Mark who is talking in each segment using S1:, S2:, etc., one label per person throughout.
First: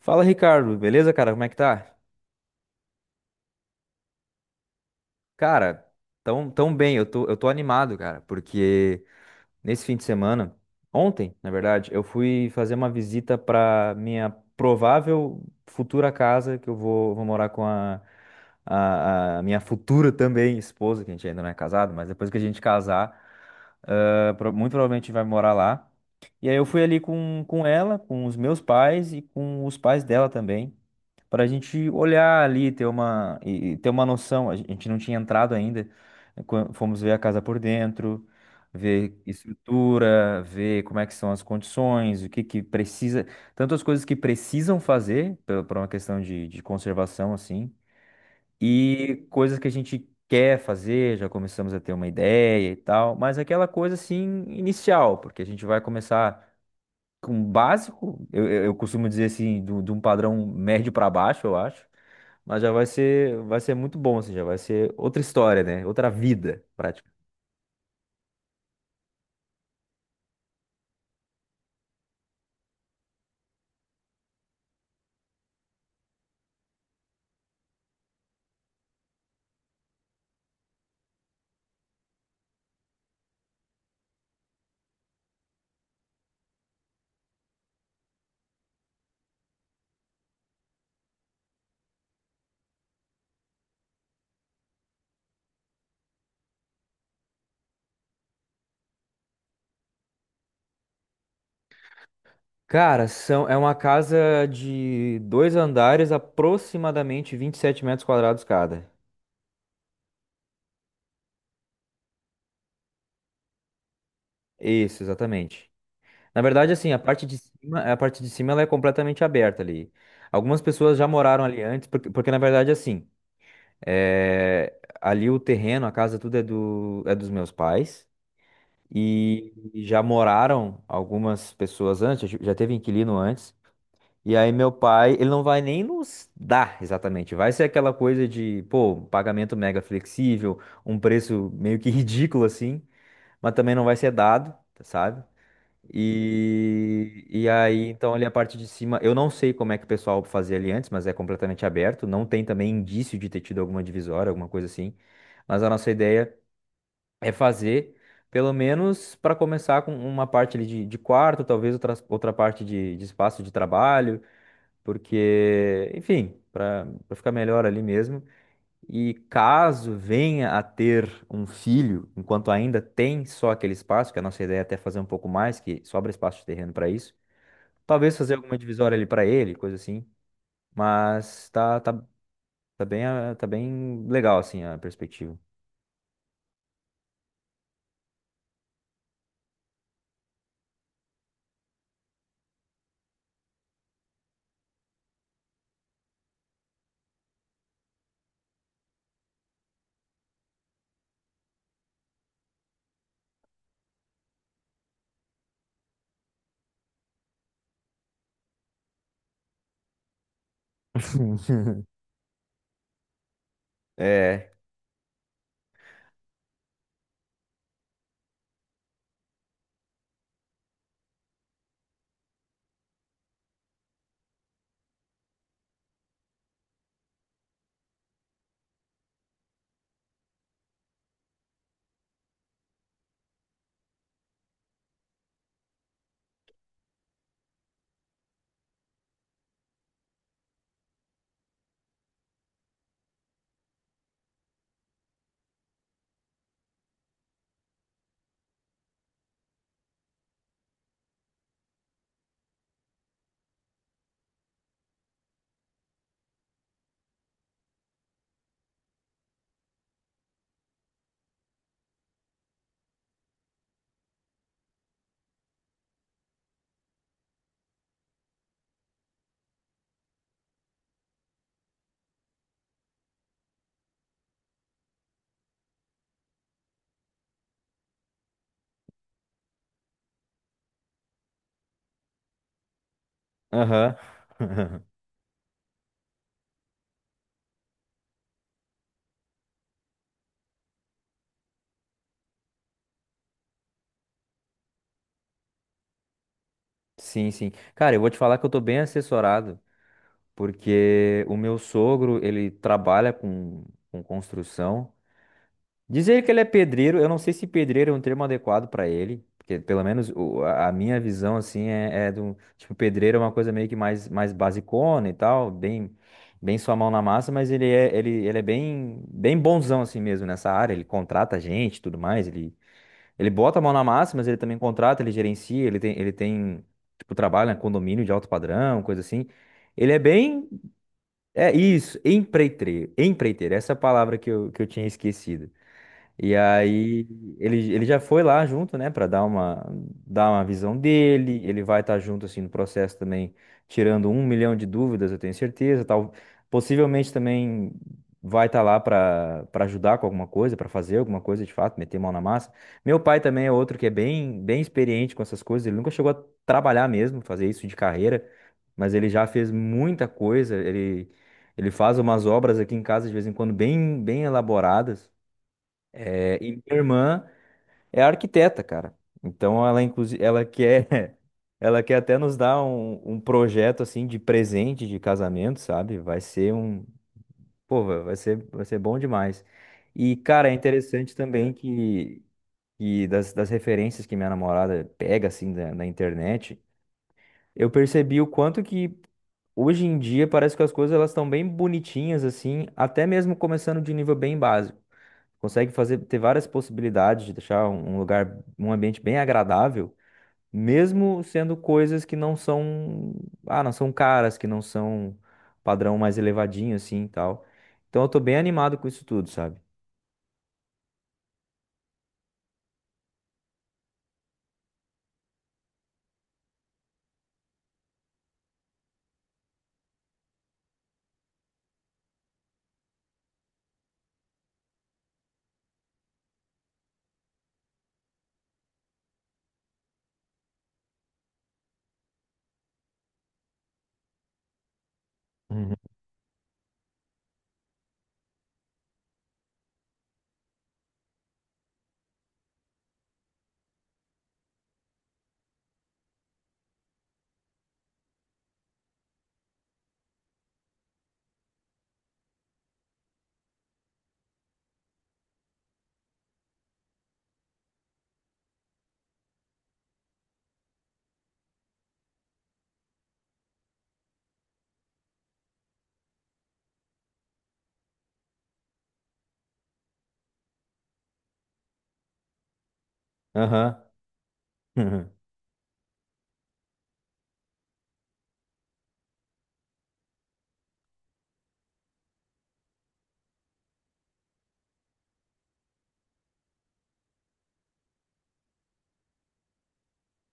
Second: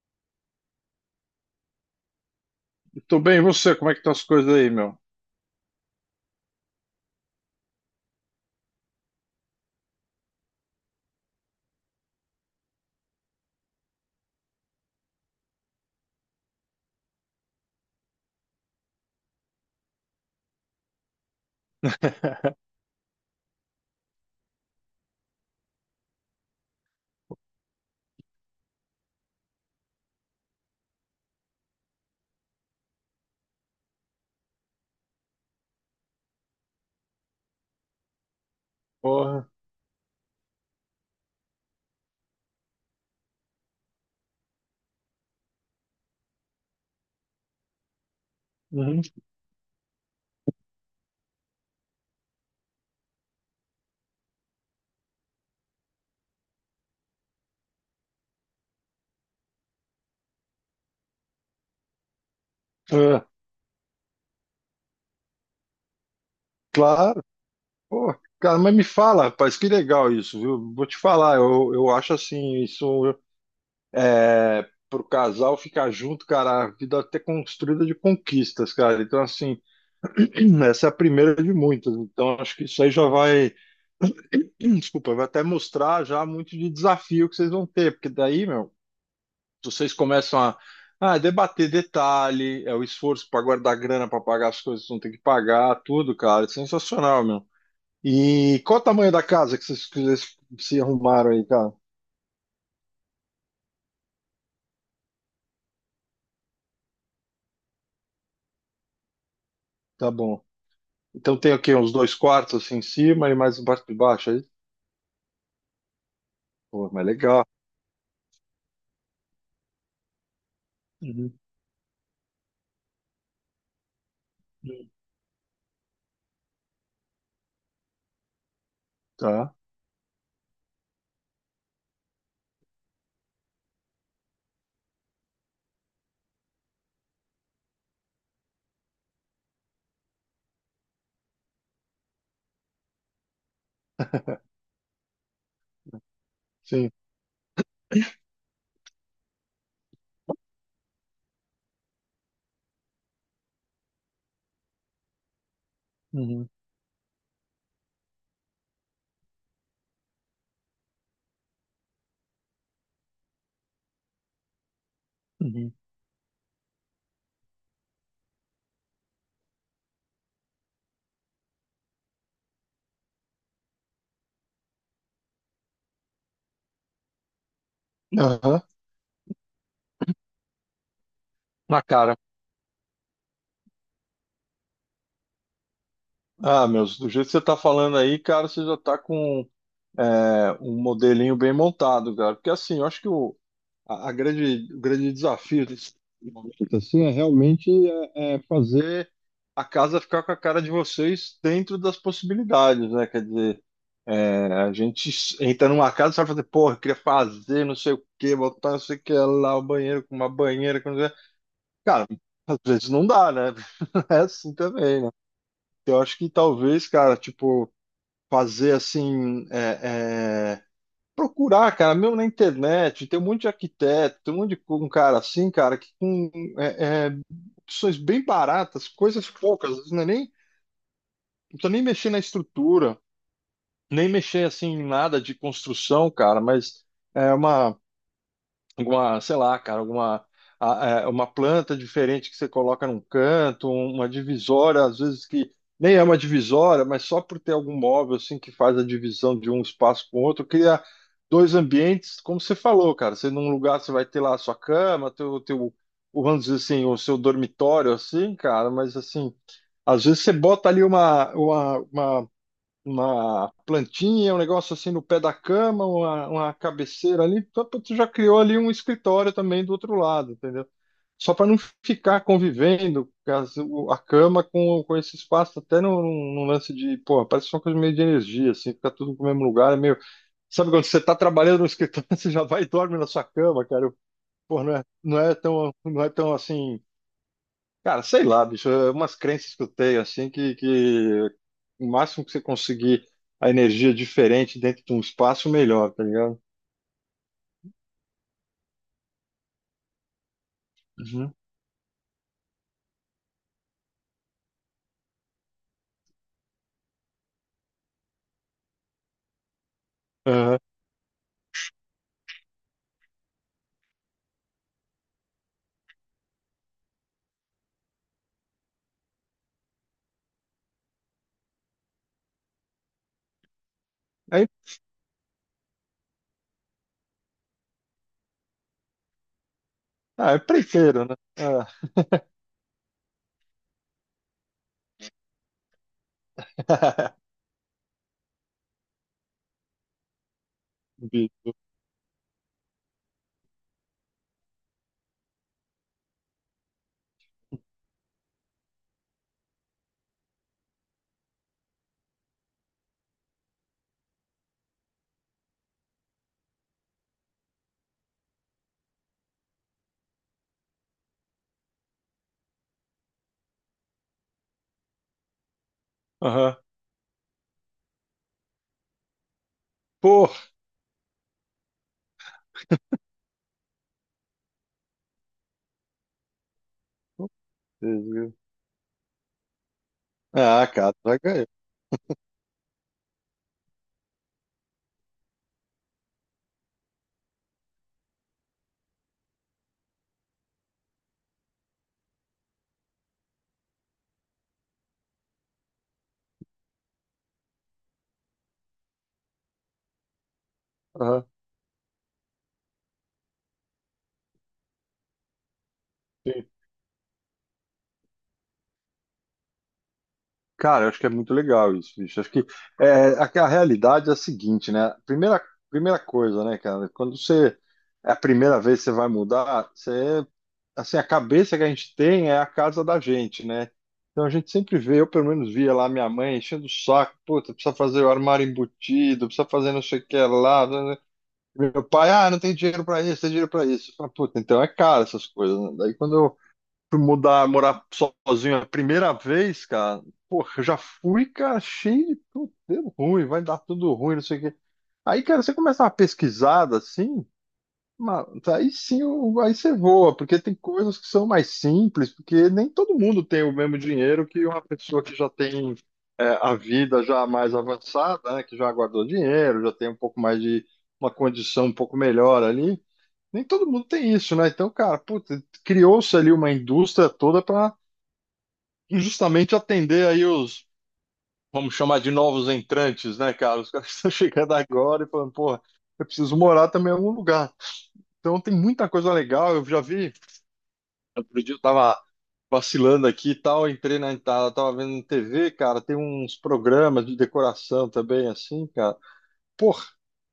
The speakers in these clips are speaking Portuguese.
S1: Fala, Ricardo, beleza, cara? Como é que tá?
S2: Tô bem, e você? Como é que estão as coisas aí, meu?
S1: Cara, tão bem, eu tô animado, cara, porque nesse fim de semana, ontem, na verdade, eu fui fazer uma visita pra minha provável futura casa, que eu vou morar com a minha futura também esposa, que a gente ainda não é casado, mas depois que a gente casar. Ela muito provavelmente vai morar lá. E aí eu fui ali com ela, com os meus pais e com os pais dela também, para a gente olhar ali, ter uma, ter uma noção. A gente não tinha entrado ainda, né, fomos ver a casa por dentro, ver
S2: Porra.
S1: estrutura, ver como é que são as condições, o que que precisa, tanto as coisas que precisam fazer, por uma questão de conservação, assim,
S2: Uhum.
S1: e coisas que a gente quer fazer, já começamos a ter uma ideia e tal, mas aquela coisa assim inicial, porque a gente vai começar com o básico, eu costumo dizer assim, de um padrão médio para baixo, eu acho, mas já vai
S2: É,
S1: ser, vai ser muito bom, assim, já vai ser outra história, né? Outra vida, prática.
S2: claro. Pô, cara, mas me fala, rapaz, que legal isso, viu? Vou te falar, eu acho assim, isso é pro casal ficar junto, cara, a vida até construída de conquistas, cara. Então, assim, essa é a primeira de muitas. Então, acho que isso aí já vai, desculpa, vai até mostrar já muito de desafio que vocês vão ter, porque daí, meu. Vocês começam a debater detalhe, é o esforço para guardar grana para pagar as coisas que não tem que pagar, tudo, cara. É sensacional, meu. E qual o tamanho da casa que vocês se arrumaram aí, cara?
S1: Cara, é uma casa de dois andares, aproximadamente 27 metros quadrados cada.
S2: Tá bom. Então tem o quê? Uns dois quartos assim em cima e mais um quarto de baixo aí?
S1: Isso, exatamente. Na verdade,
S2: Pô,
S1: assim, a
S2: mas
S1: parte de
S2: legal.
S1: cima, a parte de cima ela é completamente aberta ali. Algumas pessoas já
S2: Uhum.
S1: moraram ali antes, porque na verdade, assim, ali o terreno, a casa, tudo é dos meus pais. E,
S2: Tá,
S1: e já moraram algumas pessoas antes, já teve inquilino antes. E aí meu pai, ele não vai nem nos dar exatamente. Vai ser aquela coisa de, pô, um pagamento mega flexível, um preço meio que ridículo assim, mas também não vai ser dado, sabe?
S2: sim.
S1: E aí, então, ali a parte de cima, eu não sei como é que o pessoal fazia ali antes, mas é completamente aberto. Não tem também indício de ter tido alguma divisória, alguma coisa assim. Mas a nossa ideia
S2: Uhum.
S1: é fazer, pelo menos, para começar com uma parte ali de quarto, talvez outra parte de espaço de trabalho,
S2: Uhum.
S1: porque, enfim, para ficar melhor ali mesmo. E caso venha a ter um filho, enquanto ainda tem só aquele espaço, que a nossa ideia é até fazer um pouco mais, que sobra espaço de terreno para isso, talvez fazer alguma
S2: Aham.
S1: divisória ali para ele, coisa assim. Mas tá,
S2: Na
S1: tá,
S2: cara.
S1: tá bem, tá bem legal assim a perspectiva.
S2: Ah, meus, do jeito que você tá falando aí, cara, você já tá com um modelinho bem montado, cara. Porque assim, eu acho que a grande, o grande desafio desse momento assim, é realmente é fazer a casa ficar com a cara de vocês dentro das possibilidades, né? Quer dizer, é, a gente entra numa casa e vai fazer, porra, eu queria fazer não sei o que, botar não sei o que lá, o banheiro com uma banheira, com... não sei o quê." Cara, às vezes não dá, né? Não é assim
S1: É,
S2: também, né? Eu acho que talvez, cara, tipo, fazer assim, procurar, cara, mesmo na internet, tem um monte de arquiteto, tem um monte de um cara assim, cara, que com é, é, opções bem baratas, coisas poucas, às vezes não é nem, não precisa nem mexer na estrutura, nem mexer assim em nada de construção, cara, mas é uma alguma, sei lá, cara, alguma uma planta diferente que você coloca num canto, um, uma divisória, às vezes que nem é uma divisória, mas só por ter algum móvel assim que faz a divisão de um espaço com o outro, cria dois ambientes, como você falou, cara. Você num lugar você vai ter lá a sua cama, teu o vamos dizer assim, o seu dormitório assim, cara, mas assim, às vezes você bota ali uma plantinha, um negócio assim no pé da cama, uma cabeceira ali, tu já criou ali um escritório também do outro lado, entendeu? Só para não ficar convivendo a cama com esse espaço, até num, num lance de, pô, parece uma coisa meio de energia, assim, fica tudo no mesmo lugar, é meio. Sabe quando você está trabalhando no escritório, você já vai e dorme na sua cama, cara?
S1: aham.
S2: Eu, pô, não é, não é tão assim. Cara, sei lá, bicho, é umas crenças que eu tenho, assim, que o máximo que você conseguir a energia diferente dentro de um espaço, melhor, tá ligado?
S1: Sim, sim. Cara, eu vou te falar que eu tô bem assessorado, porque
S2: Uhum.
S1: o meu sogro, ele trabalha com construção. Dizer que ele é pedreiro, eu não sei se pedreiro é um termo adequado para ele, porque pelo menos o-
S2: Aham.
S1: a a minha visão assim é do tipo pedreiro é uma coisa meio que mais basicona e tal, bem sua mão na massa, mas ele é bem bonzão assim mesmo nessa área, ele contrata gente, e tudo mais, ele bota a mão na massa, mas ele
S2: Aí,
S1: também contrata, ele gerencia, ele tem tipo, trabalha em condomínio de alto padrão, coisa assim. Ele é
S2: ah, é
S1: bem,
S2: preteiro, né?
S1: é
S2: Ah.
S1: isso, empreiteiro, empreiteiro, essa é a palavra que eu tinha esquecido. E aí ele já foi lá junto, né, para dar uma visão dele.
S2: Bicho.
S1: Ele vai estar junto assim no processo também, tirando um milhão de dúvidas, eu tenho certeza, tal. Possivelmente também vai estar lá para ajudar com alguma coisa, para fazer alguma coisa de fato, meter mão na massa. Meu pai também é outro que é bem experiente com essas coisas. Ele nunca chegou a trabalhar mesmo, fazer isso de carreira, mas ele já fez muita coisa. Ele faz umas obras aqui em casa de vez em quando bem elaboradas. É, e
S2: Aham.
S1: minha irmã é arquiteta, cara. Então ela, inclusive,
S2: Pô!
S1: ela quer, ela quer até nos dar um projeto assim de presente de casamento, sabe? Vai ser um, pô, vai
S2: Deus,
S1: vai
S2: viu?
S1: ser vai ser bom demais. E cara, é
S2: Ah, cara,
S1: interessante
S2: vai ganhar.
S1: também que das referências que minha namorada pega assim na internet, eu percebi o quanto que hoje em dia parece que as coisas elas estão bem bonitinhas assim, até mesmo começando de nível bem básico consegue fazer ter várias possibilidades de deixar um lugar, um ambiente bem agradável, mesmo
S2: Aham.
S1: sendo coisas que não são caras, que não são padrão mais elevadinho assim e tal. Então eu tô bem animado com isso tudo, sabe?
S2: Cara, eu acho que é muito legal isso, bicho. Acho que é, a realidade é a seguinte, né? Primeira coisa, né, cara? Quando você é a primeira vez que você vai mudar, você assim, a cabeça que a gente tem é a casa da gente, né? Então a gente sempre vê, eu pelo menos via lá minha mãe enchendo o saco, puta, precisa fazer o armário embutido, precisa fazer não sei o que lá. Né? Né?" Meu pai, ah, não tem dinheiro pra isso, tem dinheiro pra isso. Eu falo, puta, então é caro essas coisas, né?
S1: Uhum.
S2: Daí quando fui mudar, morar sozinho a primeira vez, cara, porra, eu já fui, cara, cheio de tudo deu ruim, vai dar tudo ruim, não sei o quê. Aí, cara, você começa uma pesquisada assim, mano, aí sim, aí você voa, porque tem coisas que são mais simples, porque nem todo mundo tem o mesmo dinheiro que uma pessoa que já tem é, a vida já mais avançada, né, que já guardou dinheiro, já tem um pouco mais de uma condição um pouco melhor ali nem todo mundo tem isso, né? Então, cara, puta, criou-se ali uma indústria toda para justamente atender aí os, vamos chamar de novos entrantes, né, cara? Os
S1: Aham.
S2: caras estão chegando agora e
S1: Uhum.
S2: falando, porra, eu preciso morar também em algum lugar. Então tem muita coisa legal, eu já vi, outro dia eu tava vacilando aqui e tal, entrei na tava vendo na TV, cara, tem uns programas de decoração também, assim, cara. Porra,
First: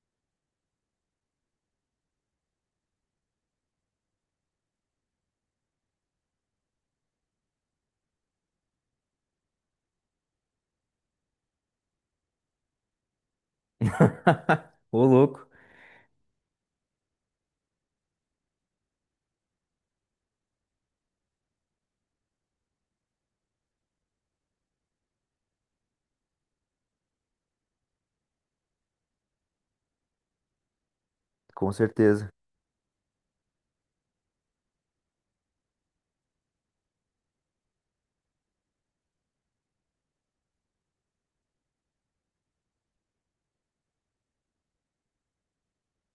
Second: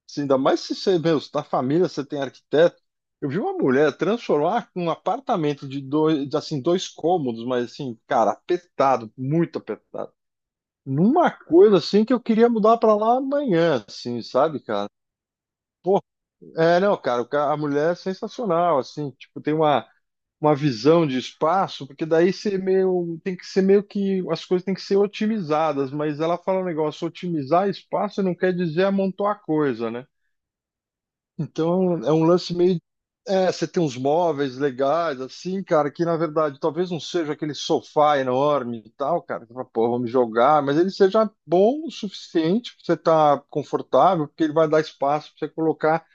S2: assim, ainda mais se você, meu, se na família você tem arquiteto. Eu vi uma mulher transformar um apartamento de dois, de, assim, dois cômodos, mas assim, cara, apertado, muito apertado. Numa coisa assim que eu queria mudar pra lá amanhã, assim, sabe, cara?
S1: Ô louco.
S2: Pô, é, não, cara, a mulher é sensacional, assim, tipo, tem uma visão de espaço, porque daí você meio, tem que ser meio que, as coisas têm que ser otimizadas, mas ela fala um negócio, otimizar espaço não quer dizer amontoar coisa, né?
S1: Com
S2: Então é um
S1: certeza.
S2: lance meio. É, você tem uns móveis legais, assim, cara, que na verdade talvez não seja aquele sofá enorme e tal, cara, que você fala, pô, vou me jogar, mas ele seja bom o suficiente pra você estar confortável, porque ele vai dar espaço pra você colocar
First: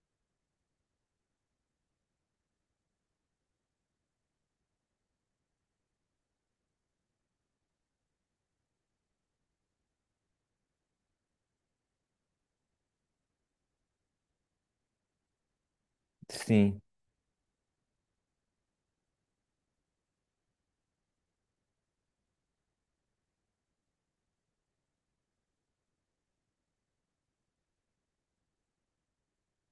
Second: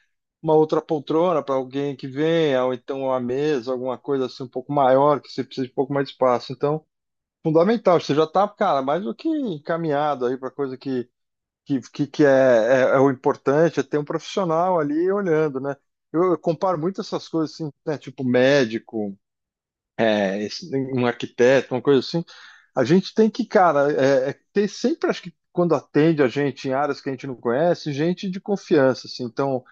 S2: uma outra poltrona para alguém que venha, ou então uma mesa, alguma coisa assim um pouco maior, que você precisa de um pouco mais de espaço. Então, fundamental, você já tá, cara, mais do que encaminhado aí para coisa que é, é, é o importante, é ter um profissional ali olhando, né? Eu comparo
S1: Sim.
S2: muito essas coisas assim, né? Tipo médico, é, um arquiteto, uma coisa assim. A gente tem que, cara, é, é ter sempre, acho que quando atende a gente em áreas que a gente não conhece, gente de confiança, assim. Então,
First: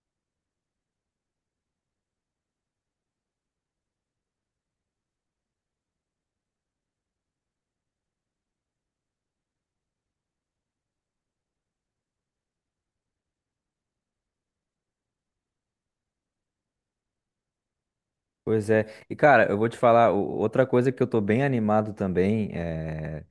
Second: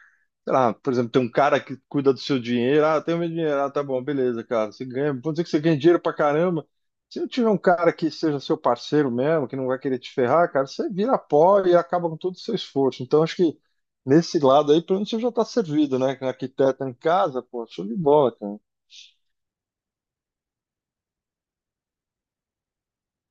S2: sei lá, por exemplo, tem um cara que cuida do seu dinheiro, ah, tem o meu dinheiro, ah, tá bom, beleza, cara, você ganha, vamos dizer que você ganha dinheiro pra caramba. Se não tiver um cara que seja seu parceiro mesmo, que não vai querer te ferrar, cara, você vira pó e acaba com todo o seu esforço. Então, acho que nesse lado aí, pelo menos você já tá servido, né? Com arquiteto em casa, pô, show de bola, cara.
S1: Pois é. E cara, eu vou te falar, outra coisa que eu tô bem animado também, é.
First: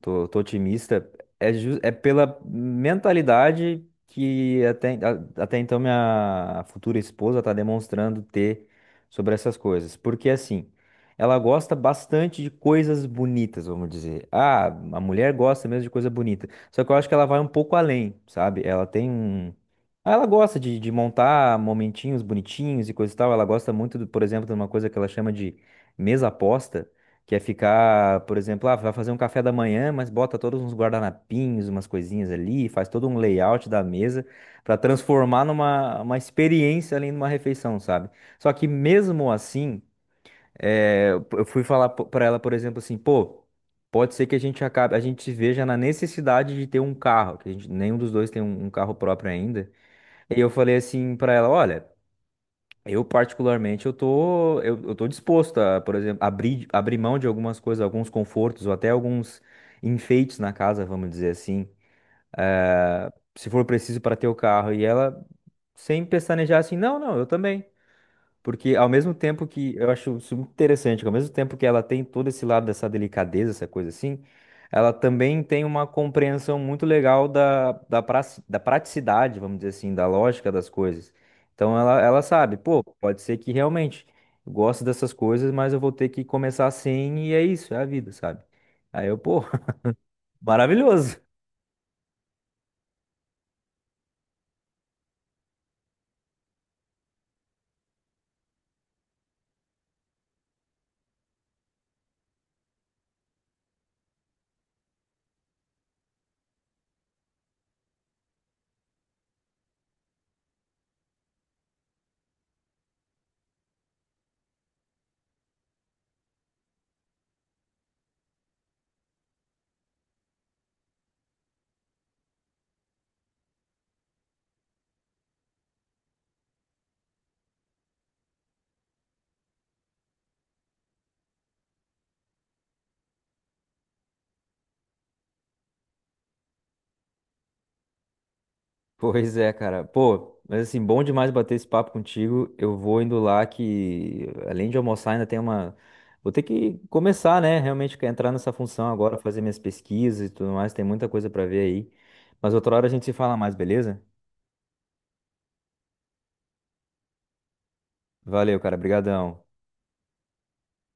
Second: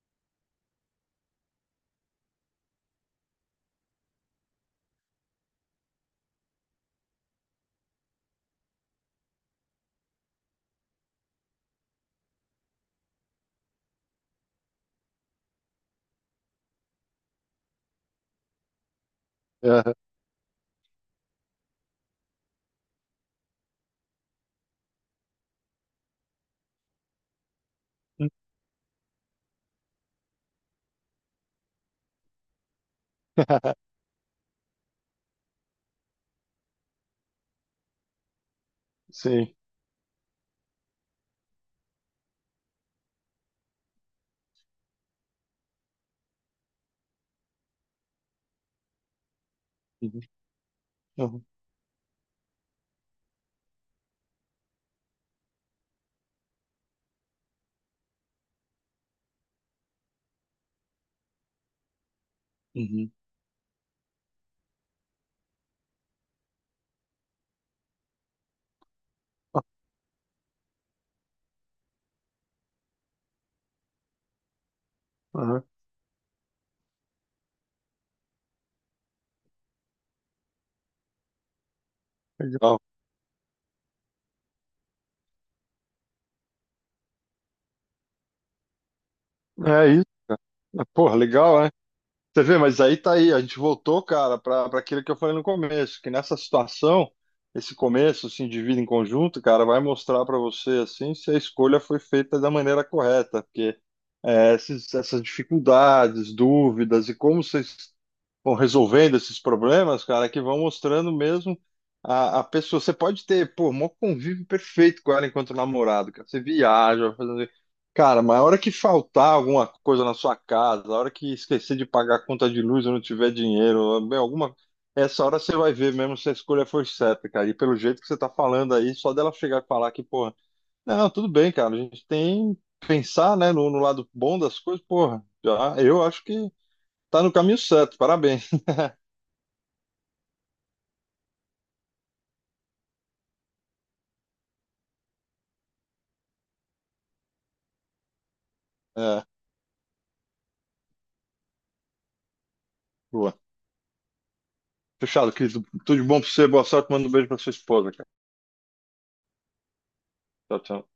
S1: Tô, otimista. É, é pela mentalidade que até, até então minha futura esposa está demonstrando ter sobre essas coisas. Porque assim, ela gosta bastante de coisas bonitas, vamos dizer. Ah, a mulher gosta mesmo de coisa bonita. Só que eu acho que ela vai um pouco além, sabe? Ela tem um.
S2: É,
S1: Ah, ela gosta de montar momentinhos bonitinhos e coisa e tal. Ela gosta muito, por exemplo, de uma coisa que ela chama de mesa aposta, que é ficar, por exemplo, ah, vai fazer um café da manhã, mas bota todos uns guardanapinhos, umas coisinhas ali, faz todo um layout da mesa para transformar numa uma experiência ali numa refeição, sabe? Só que mesmo
S2: sim.
S1: assim, eu fui falar para ela, por exemplo, assim, pô, pode ser que a gente se veja na necessidade de ter um carro, que a gente, nenhum dos dois tem um carro próprio ainda. E eu falei assim para
S2: Uhum,
S1: ela, olha, eu, particularmente, eu tô disposto a, por exemplo, abrir mão de algumas coisas, alguns confortos, ou até alguns enfeites na casa, vamos dizer assim. Ah,
S2: uhum,
S1: se for preciso para ter o carro. E ela, sem pestanejar, assim, não, não, eu também. Porque ao mesmo tempo
S2: uhum,
S1: que eu acho isso muito interessante, que ao mesmo tempo que ela tem todo esse lado dessa delicadeza, essa coisa assim, ela também
S2: uhum,
S1: tem uma compreensão muito legal da praticidade, vamos dizer assim, da lógica das coisas. Então ela sabe,
S2: legal.
S1: pô, pode ser que realmente eu gosto dessas coisas, mas eu vou ter que começar assim e é isso, é a vida, sabe? Aí eu, pô,
S2: É isso. Porra,
S1: maravilhoso.
S2: legal, né? Você vê, mas aí tá aí, a gente voltou, cara, para aquilo que eu falei no começo, que nessa situação, esse começo, assim, de vida em conjunto, cara, vai mostrar para você, assim, se a escolha foi feita da maneira correta, porque é, esses- essas dificuldades, dúvidas e como vocês vão resolvendo esses problemas, cara, que vão mostrando mesmo a pessoa. Você pode ter, pô, um convívio perfeito com ela enquanto namorado, cara, você viaja, vai fazendo cara, mas a hora que faltar alguma coisa na sua casa, a hora que esquecer de pagar a conta de luz ou não tiver dinheiro, bem, alguma. Essa hora você vai ver mesmo se a escolha foi certa, cara. E pelo jeito que você tá falando aí, só dela chegar e falar que, porra, não, tudo bem, cara, a gente tem que pensar, né, no, no lado bom das coisas, porra, já, eu acho que tá no caminho certo, parabéns.
S1: Pois é, cara. Pô, mas assim, bom demais bater esse papo contigo. Eu vou indo lá que, além de almoçar, ainda tem uma. Vou ter que começar, né? Realmente que entrar nessa função agora,
S2: É,
S1: fazer minhas pesquisas e tudo mais. Tem muita coisa pra ver aí. Mas outra hora a gente se fala
S2: boa.
S1: mais, beleza?
S2: Fechado, querido. Tudo de bom pra você, boa sorte, manda um beijo pra sua esposa, cara.
S1: Valeu, cara. Obrigadão.
S2: Tchau, tchau.